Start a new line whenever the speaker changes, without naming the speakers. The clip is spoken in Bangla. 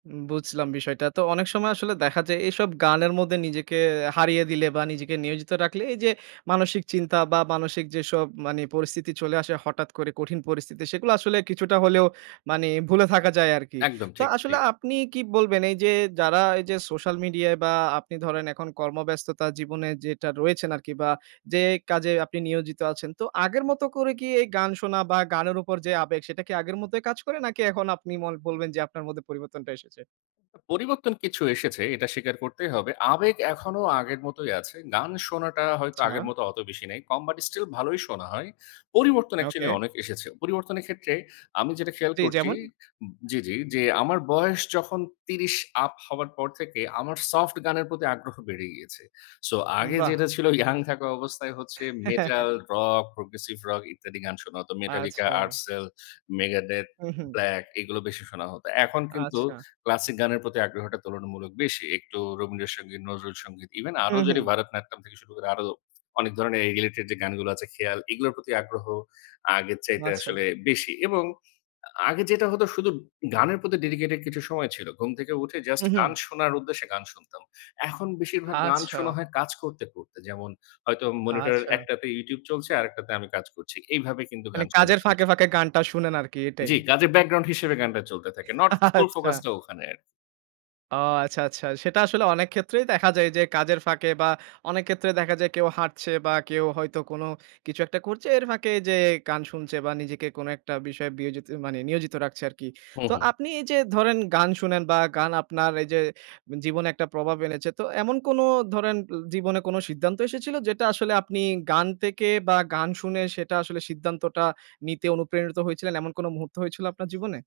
উম বুঝলাম বিষয়টা। তো অনেক সময় আসলে দেখা যায় এইসব গানের মধ্যে নিজেকে হারিয়ে দিলে বা নিজেকে নিয়োজিত রাখলে এই যে মানসিক চিন্তা বা মানসিক যেসব মানি পরিস্থিতি চলে আসে হঠাৎ করে কঠিন পরিস্থিতি সেগুলো আসলে কিছুটা হলেও মানি ভুলে থাকা যায় আরকি।
একদম
তো
ঠিক। জি।
আসলে আপনি কী বলবেন, এইযে যারা এইযে সোশ্যাল মিডিয়ায় বা আপনি ধরেন এখন কর্মব্যস্ততার জীবনে যেটা রয়েছেন আরকি বা যে কাজে আপনি নিয়োজিত আছেন। তো আগের মত করে কি এই গান শোনা বা গানের উপর যে আবেগ সেটা কি আগের মতোই কাজ করে নাকি এখন আপনি ম বলবেন যে আপনার মধ্যে পরিবর্তনটা এসেছে?
পরিবর্তন কিছু এসেছে এটা স্বীকার করতেই হবে। আবেগ এখনো আগের মতোই আছে। গান শোনাটা হয়তো আগের
আচ্ছা।
মত অত বেশি নেই। কম বাট স্টিল ভালোই শোনা হয়। পরিবর্তন অ্যাকচুয়ালি
ওকে।
অনেক এসেছে। পরিবর্তনের ক্ষেত্রে আমি যেটা খেয়াল
জি।
করছি
যেমন?
জি, জি যে আমার বয়স যখন ৩০ আপ হওয়ার পর থেকে আমার সফট গানের প্রতি আগ্রহ বেড়ে গিয়েছে। সো আগে
বাহ!
যেটা ছিল ইয়ং থাকা অবস্থায় হচ্ছে মেটাল, রক, প্রগ্রেসিভ রক ইত্যাদি গান শোনা হতো। Metallica,
আচ্ছা।
আরসেল, Megadeth,
হুম, হু।
ব্লাক এগুলা বেশি শোনা হত। এখন কিন্তু
আচ্ছা।
ক্লাসিক গানের প্রতি আগ্রহটা তুলনামূলক বেশি। একটু রবীন্দ্র সঙ্গীত, নজরুল সঙ্গীত, ইভেন
হু,
আরো যদি
হু।
ভারতনাট্যম থেকে শুরু করে আরো অনেক ধরনের রিলেটেড যে গানগুলো আছে খেয়াল এগুলোর প্রতি আগ্রহ আগের চাইতে
আচ্ছা।
আসলে বেশি এবং আগে যেটা হতো শুধু গানের প্রতি ডেডিকেটেড কিছু সময় ছিল। ঘুম থেকে উঠে জাস্ট
হুম,
গান
হু।
শোনার উদ্দেশ্যে গান শুনতাম। এখন বেশিরভাগ গান শোনা
আচ্ছা।
হয় কাজ করতে, করতে। যেমন হয়তো মনিটর
আচ্ছা।
একটাতে YouTube চলছে আরেকটাতে আমি কাজ করছি। এইভাবে কিন্তু
মানি
গান
কাজের
শোনাটা
ফাঁকে,
বেশি
ফাঁকে গানটা শোনেন আরকি এটাই।
জি, কাজের ব্যাকগ্রাউন্ড হিসেবে গানটা চলতে থাকে। নট ফুল
আচ্ছা।
ফোকাস টা ওখানে।
ও আচ্ছা, আচ্ছা। সেটা আসলে অনেক ক্ষেত্রেই দেখা যায় যে কাজের ফাঁকে বা অনেক ক্ষেত্রে দেখা যায় কেউ হাঁটছে বা কেউ হয়তো কোনো কিছু একটা করছে। এর ফাঁকে যেয়ে গান শুনছে বা নিজেকে কোনো একটা বিষয়ে বিয়োজিত মানে নিয়োজিত রাখছে আরকি।
হু,
তো
হু।
আপনি এই যে ধরেন গান শুনেন বা গান আপনার এই যে জীবনে একটা প্রভাব এনেছে। তো এমন কোনো ধরেন জীবনে কোনো সিদ্ধান্ত এসেছিল যেটা আসলে আপনি গান থেকে বা গান শুনে সেটা আসলে সিদ্ধান্তটা নিতে অনুপ্রেরিত হয়েছিলেন। এমন কোনো মুহূর্ত হয়েছিল আপনার জীবনে?